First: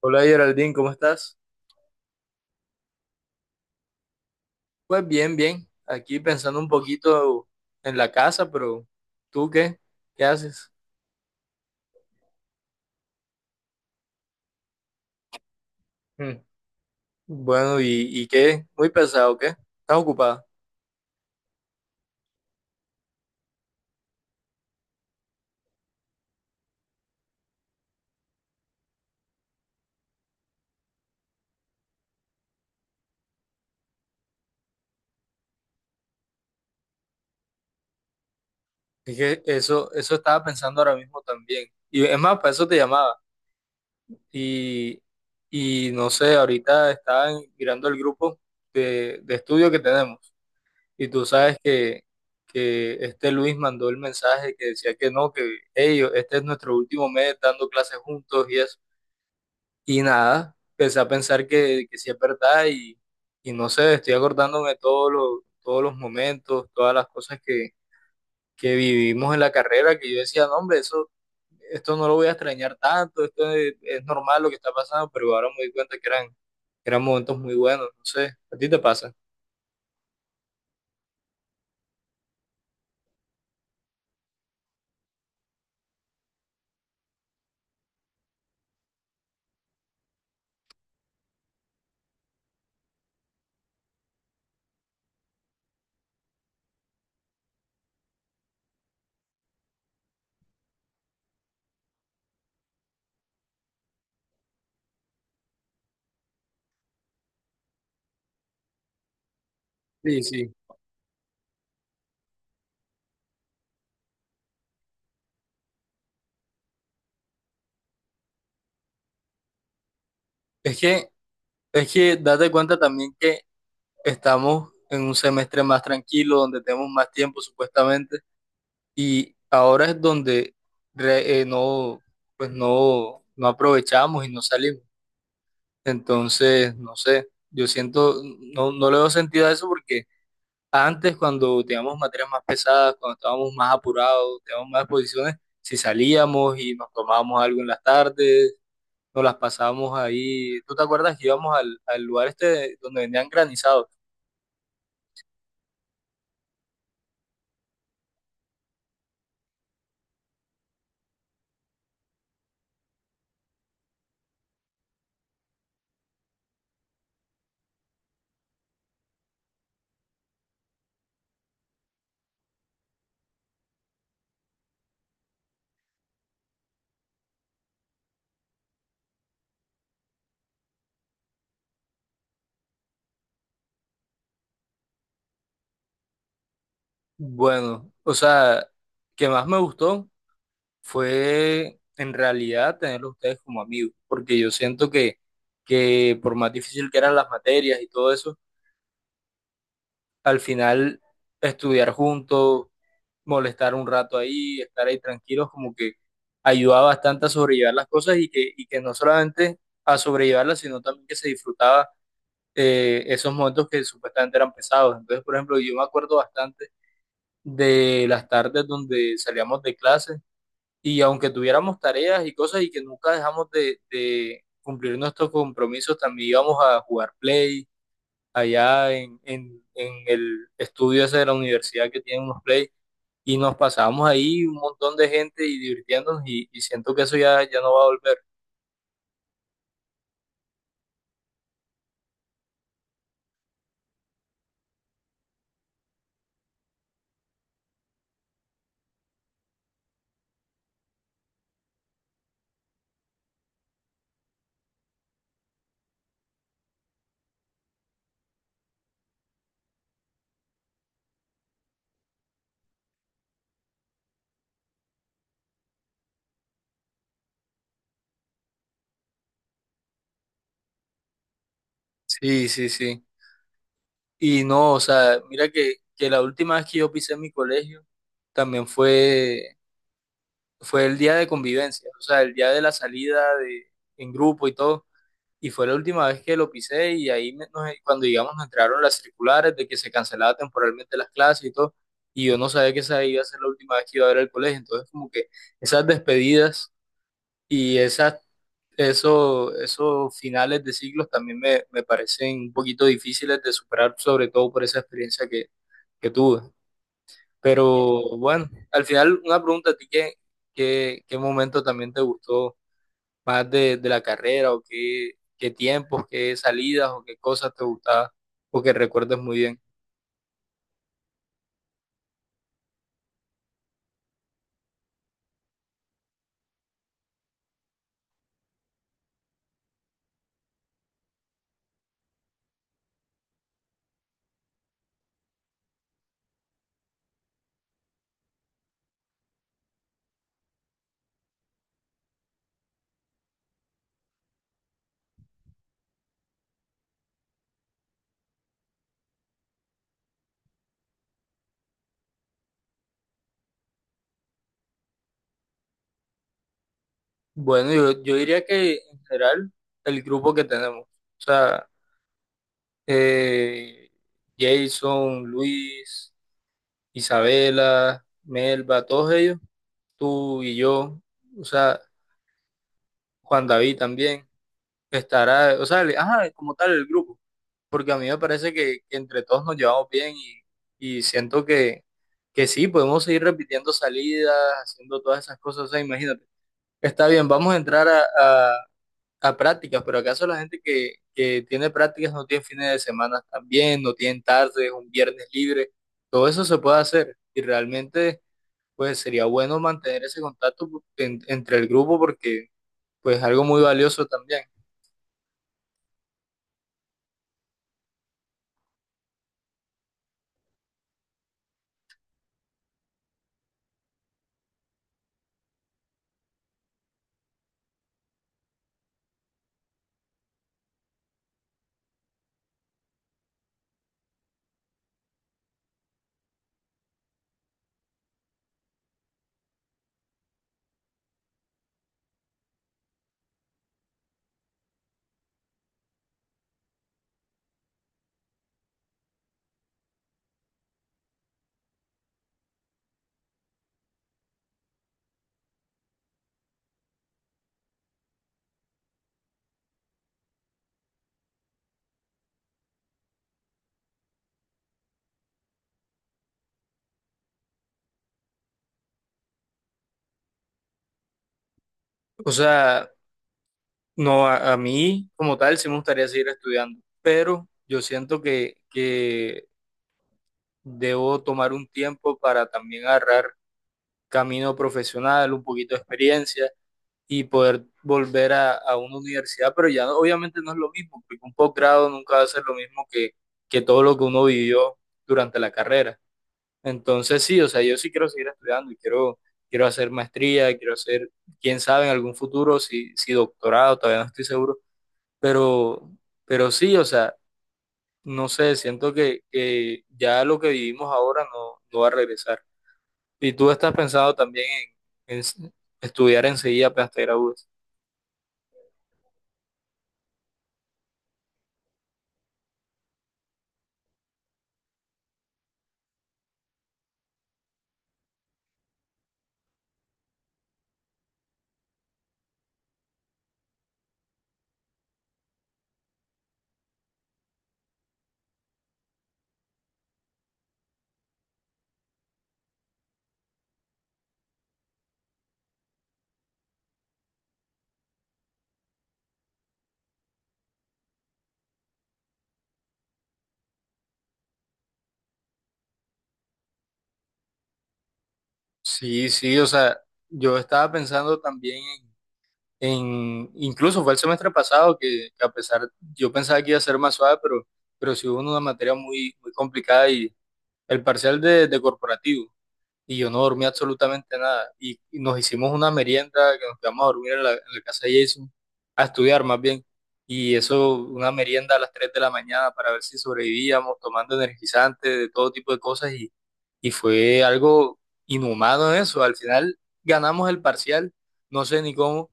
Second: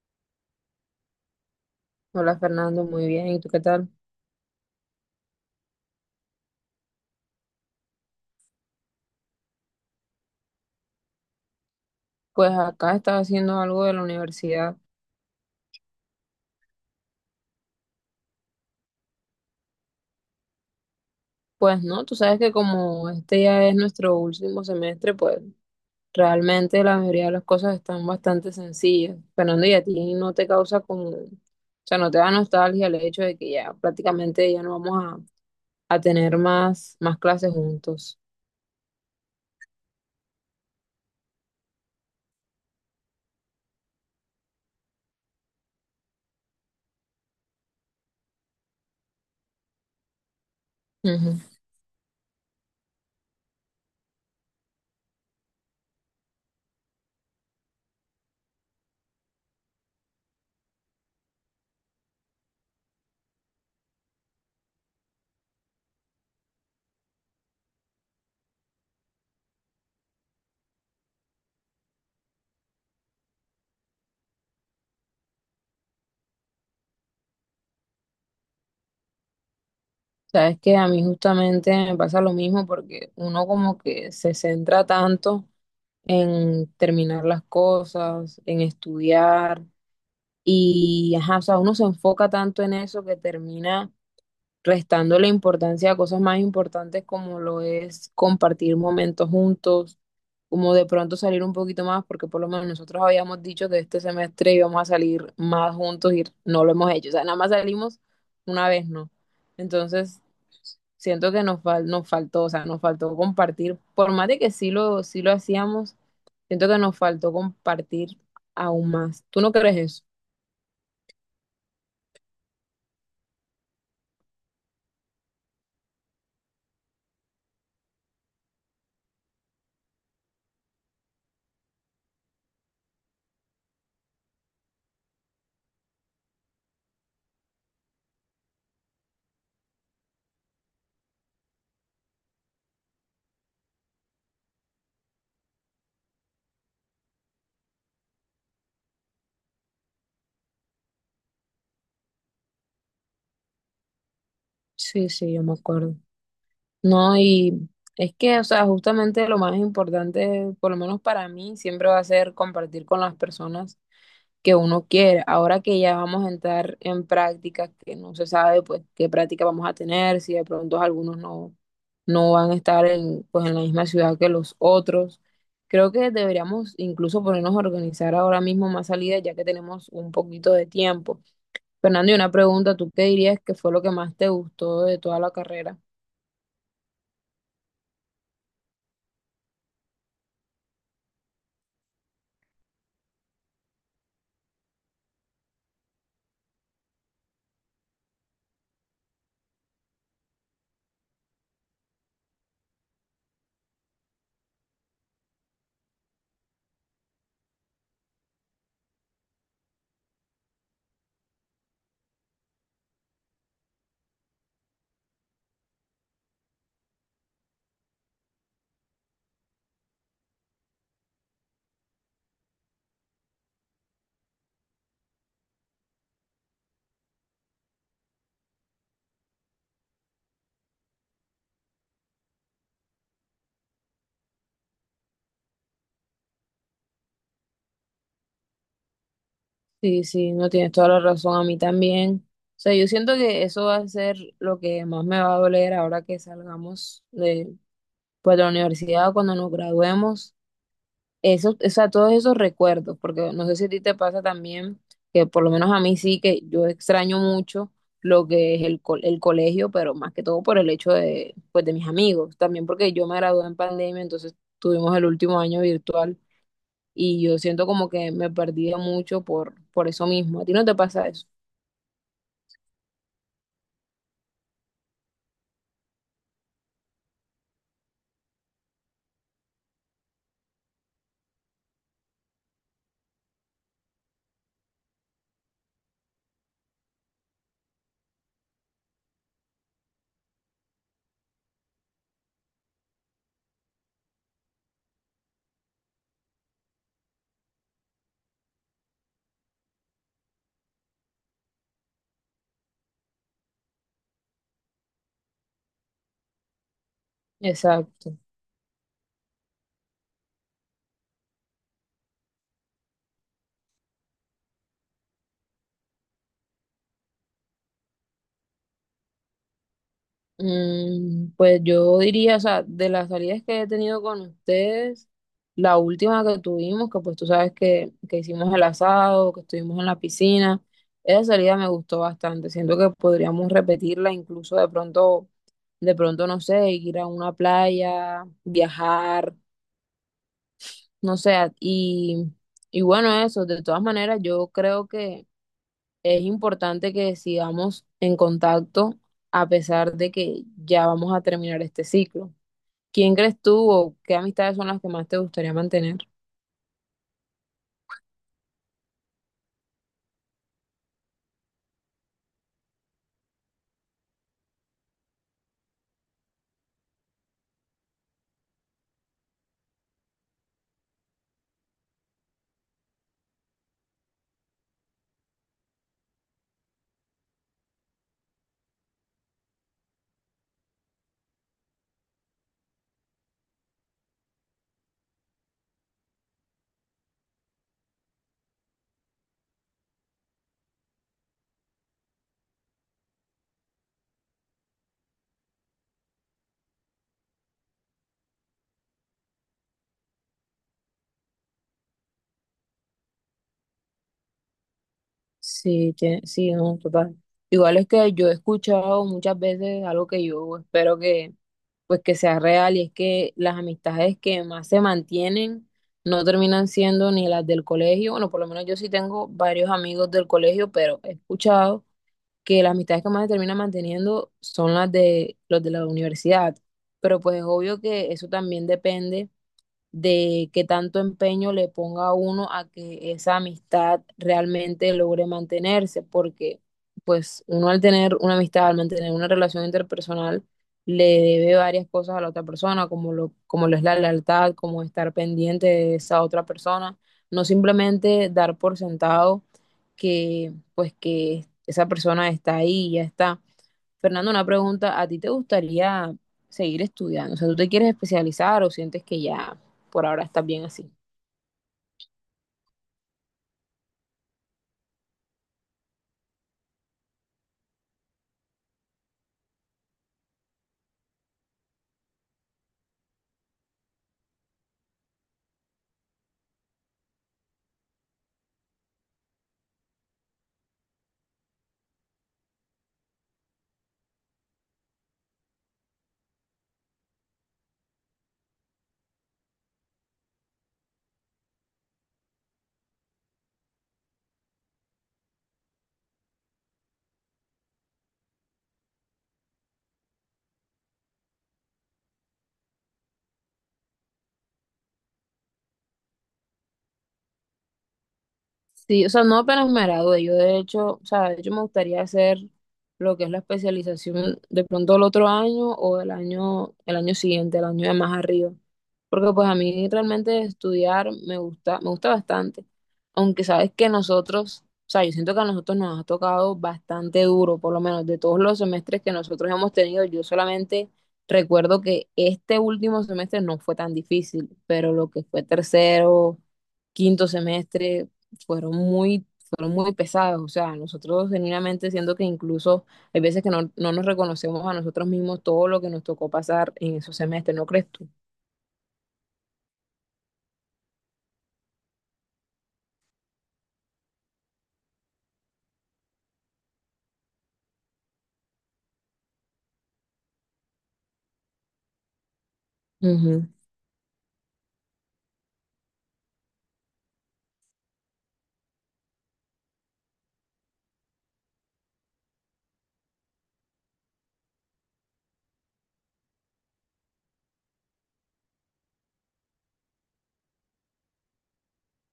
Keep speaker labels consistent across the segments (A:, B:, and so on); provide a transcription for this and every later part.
A: Hola Geraldine, ¿cómo estás?
B: Hola Fernando, muy bien. ¿Y tú qué tal?
A: Pues bien, bien. Aquí pensando un poquito en la casa, pero ¿tú qué? ¿Qué haces?
B: Pues acá estaba haciendo algo de la universidad.
A: Mm. Bueno, ¿y qué? Muy pesado, ¿qué? ¿Estás ocupada?
B: Pues no, tú sabes que como este ya es nuestro último semestre, pues realmente la mayoría de las cosas están bastante sencillas. Fernando, ¿y a ti no te causa como, o sea, no te da nostalgia el hecho de que ya prácticamente ya no vamos a tener más clases juntos?
A: Es que eso estaba pensando ahora mismo también. Y es más, para eso te llamaba. Y, y no sé, ahorita mirando el grupo de estudio que tenemos. Y tú
B: Ujú.
A: sabes que este Luis mandó el mensaje que decía que no, que ellos, este es nuestro último mes dando clases juntos y eso. Y nada, empecé a pensar que sí es verdad y no sé, estoy acordándome de todos los momentos, todas las cosas que vivimos en la carrera, que yo decía, no, hombre, eso, esto no lo voy a extrañar tanto, esto es normal lo que está pasando, pero ahora me doy cuenta que eran momentos muy buenos, no sé, ¿a ti te pasa?
B: Sabes que a mí justamente me pasa lo mismo porque uno como que se centra tanto en terminar las cosas, en estudiar. Y, ajá, o sea, uno se enfoca tanto en eso que termina restando la importancia a cosas más importantes como lo es compartir momentos juntos, como de pronto salir un poquito más, porque por lo menos nosotros habíamos dicho que este semestre íbamos a salir más juntos y no lo hemos hecho. O sea, nada más salimos una vez, ¿no?
A: Sí,
B: Entonces,
A: sí.
B: siento que nos faltó, o sea, nos faltó compartir, por más de que sí lo hacíamos. Siento que nos faltó compartir aún más. ¿Tú no crees eso?
A: Es que, es que date cuenta también que estamos en un semestre más tranquilo, donde tenemos más tiempo supuestamente. Y ahora es donde no, pues no, no aprovechamos y no salimos. Entonces, no sé, yo siento, no, no le doy sentido a eso porque antes cuando teníamos materias más pesadas, cuando estábamos más apurados, teníamos más exposiciones, si salíamos y nos tomábamos algo en las tardes, nos las pasábamos ahí. ¿Tú te acuerdas que íbamos al lugar este donde vendían granizados?
B: Sí, sí, yo me acuerdo. No, y es que, o sea, justamente lo más importante, por lo menos para mí, siempre va a ser compartir con las personas que uno quiere. Ahora que ya vamos a entrar en prácticas que no se sabe, pues, qué práctica vamos a tener, si de pronto algunos no van a estar en, pues, en la misma ciudad que los otros. Creo que deberíamos incluso ponernos a organizar ahora mismo más salidas, ya que tenemos un poquito de tiempo. Fernando, y una pregunta, ¿tú qué dirías que fue lo que más te gustó de toda la carrera?
A: Bueno, o sea, que más me gustó fue en realidad tenerlos ustedes como amigos, porque yo siento que por más difícil que eran las materias y todo eso, al final estudiar juntos, molestar un rato ahí, estar ahí tranquilos, como que ayudaba bastante a sobrellevar las cosas y que no solamente a sobrellevarlas, sino también que se disfrutaba esos momentos que supuestamente eran pesados. Entonces, por ejemplo, yo me acuerdo bastante de las tardes donde salíamos de clase. Y aunque tuviéramos tareas y cosas y que nunca dejamos de cumplir nuestros compromisos, también íbamos a jugar play allá en el estudio ese de la universidad que tiene unos play y nos pasábamos ahí un montón de gente y divirtiéndonos y siento que ya no va a volver.
B: Sí, sí, no tienes toda la razón, a mí también. O sea, yo siento que eso va a ser lo que más me va a doler ahora que salgamos de, pues, de la universidad, cuando nos graduemos. Eso, o sea, todos esos recuerdos, porque no sé si a ti te pasa también, que por lo menos a mí sí, que yo extraño mucho lo que es el colegio, pero más que todo por el hecho de, pues, de mis amigos, también porque yo me gradué en pandemia, entonces tuvimos el último año virtual. Y yo siento como que me perdí mucho por eso mismo. ¿A ti no te pasa eso?
A: Sí, sí, sí. Y no, o sea, mira que la última vez que yo pisé mi colegio también fue el día de convivencia, o sea, el día de la salida de, en grupo y todo. Y fue la última vez que lo pisé y ahí cuando digamos nos entregaron las circulares de que se cancelaba temporalmente las clases y todo. Y yo no sabía que esa iba a ser la última vez que iba a ver el colegio. Entonces como que esas despedidas y esas, eso, esos finales de ciclos también me parecen un poquito difíciles de superar, sobre todo por esa experiencia que tuve. Pero
B: Exacto.
A: bueno, al final una pregunta a ti, ¿ qué momento también te gustó más de la carrera o qué, qué tiempos, qué salidas o qué cosas te gustaba o que recuerdes muy bien.
B: Mm, pues yo diría, o sea, de las salidas que he tenido con ustedes, la última que tuvimos, que pues tú sabes que hicimos el asado, que estuvimos en la piscina, esa salida me gustó bastante. Siento que podríamos repetirla, incluso de pronto, no sé, ir a una playa, viajar, no sé, y bueno, eso, de todas maneras, yo creo que es importante que sigamos en contacto a pesar de que ya vamos a terminar este ciclo. ¿Quién crees tú o qué amistades son las que más te gustaría mantener?
A: Bueno, yo diría que en general el grupo que tenemos, o sea, eh, Jason, Luis, Isabela, Melba, todos ellos, tú y yo, o sea, Juan David también, estará, o sea, ajá, como tal el grupo. Porque a mí me parece que entre todos nos llevamos bien y siento que sí, podemos seguir repitiendo salidas, haciendo todas esas cosas. O sea, imagínate, está bien, vamos a entrar a prácticas, pero ¿acaso la gente que tiene prácticas no tiene fines de semana también, no tienen tardes, un viernes libre? Todo eso se puede hacer y realmente pues sería bueno mantener ese contacto entre el grupo porque pues algo muy valioso también.
B: Sí, sí, no, total. Igual es que yo he escuchado muchas veces algo que yo espero que pues que sea real y es que las amistades que más se mantienen no terminan siendo ni las del colegio. Bueno, por lo menos yo sí tengo varios amigos del colegio, pero he escuchado que las amistades que más se terminan manteniendo son las de los de la universidad. Pero pues es obvio que eso también depende de qué tanto empeño le ponga uno a que esa amistad realmente logre mantenerse, porque pues uno al tener una amistad, al mantener una relación interpersonal, le debe varias cosas a la otra persona, como lo es la lealtad, como estar pendiente de esa otra persona, no simplemente dar por sentado que pues que esa persona está ahí y ya está. Fernando, una pregunta, ¿a ti te gustaría seguir estudiando? O sea, ¿tú te quieres especializar o sientes que ya por ahora estás bien así?
A: O sea, no, a mí como tal sí me gustaría seguir estudiando, pero yo siento que debo tomar un tiempo para también agarrar camino profesional, un poquito de experiencia y poder volver a una universidad, pero obviamente no es lo mismo, porque un posgrado nunca va a ser lo mismo que todo lo que uno vivió durante la carrera. Entonces sí, o sea, yo sí quiero seguir estudiando y quiero, quiero hacer maestría, quiero hacer, quién sabe, en algún futuro, si doctorado, todavía no estoy seguro, pero, pero sí, o sea, no sé, siento que ya lo que vivimos ahora no, no va a regresar. Y tú estás pensado también en, estudiar enseguida apenas te gradúes.
B: Sí, o sea, no apenas me gradué, yo de hecho, o sea, de hecho me gustaría hacer lo que es la especialización de pronto el otro año o el año siguiente, el año de más arriba. Porque pues a mí realmente estudiar me gusta bastante. Aunque sabes que nosotros, o sea, yo siento que a nosotros nos ha tocado bastante duro, por lo menos de todos los semestres que nosotros hemos tenido, yo solamente recuerdo que este último semestre no fue tan difícil, pero lo que fue tercero, quinto semestre, fueron muy pesadas. O sea, nosotros genuinamente siento que incluso hay veces que no nos reconocemos a nosotros mismos todo lo que nos tocó pasar en esos semestres, ¿no crees tú?
A: Sí, sí, o sea, yo estaba pensando también en, incluso fue el semestre pasado que a pesar, yo pensaba que iba a ser más suave, pero sí hubo una materia muy complicada y el parcial de corporativo. Y yo no dormí
B: Ujú.
A: absolutamente nada. Y nos hicimos una merienda que nos quedamos a dormir en la casa de Jason, a estudiar más bien. Y eso, una merienda a las 3 de la mañana para ver si sobrevivíamos, tomando energizantes, de todo tipo de cosas. Y fue algo inhumano eso. Al final ganamos el parcial, no sé ni cómo,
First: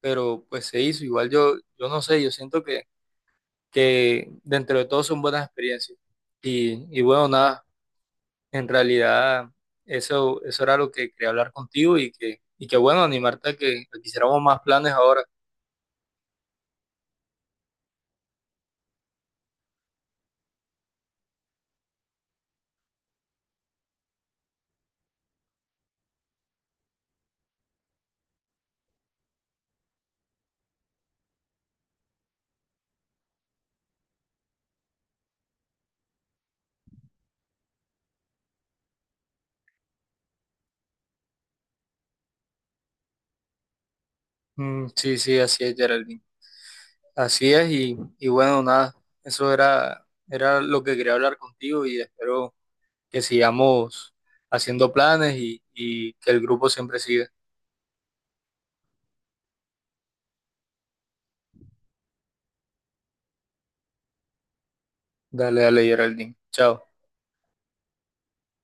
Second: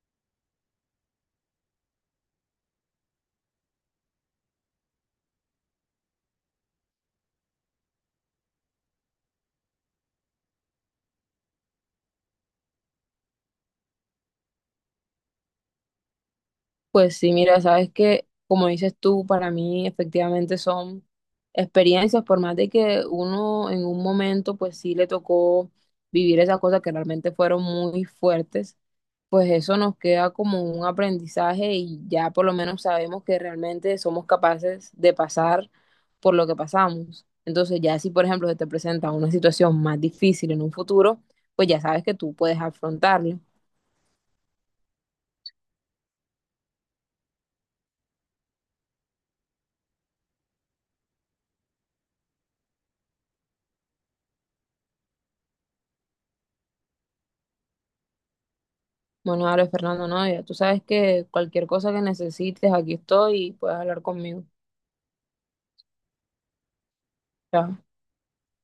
A: pero pues se hizo. Igual yo, yo no sé, yo siento que dentro de todo son buenas experiencias. Y bueno, nada, en realidad, eso era lo que quería hablar contigo y que bueno, animarte a a que hiciéramos más planes ahora.
B: Pues sí, mira, sabes que, como dices tú, para mí efectivamente son experiencias, por más de que uno en un momento, pues sí le tocó vivir esas cosas que realmente fueron muy fuertes, pues eso nos queda como un aprendizaje y ya por lo menos sabemos que realmente somos capaces de pasar por lo que pasamos. Entonces ya si por ejemplo se te presenta una situación más difícil en un futuro, pues ya sabes que tú puedes afrontarlo.
A: Mm, sí, sí, así es, Geraldine. Así es, y bueno, nada, eso era, era lo que quería hablar contigo y espero que sigamos haciendo planes y que el grupo siempre siga.
B: Bueno, dale, Fernando, no, ya tú sabes que cualquier cosa que necesites, aquí estoy y puedes hablar conmigo.
A: Dale, dale, Geraldine. Chao.
B: Chao.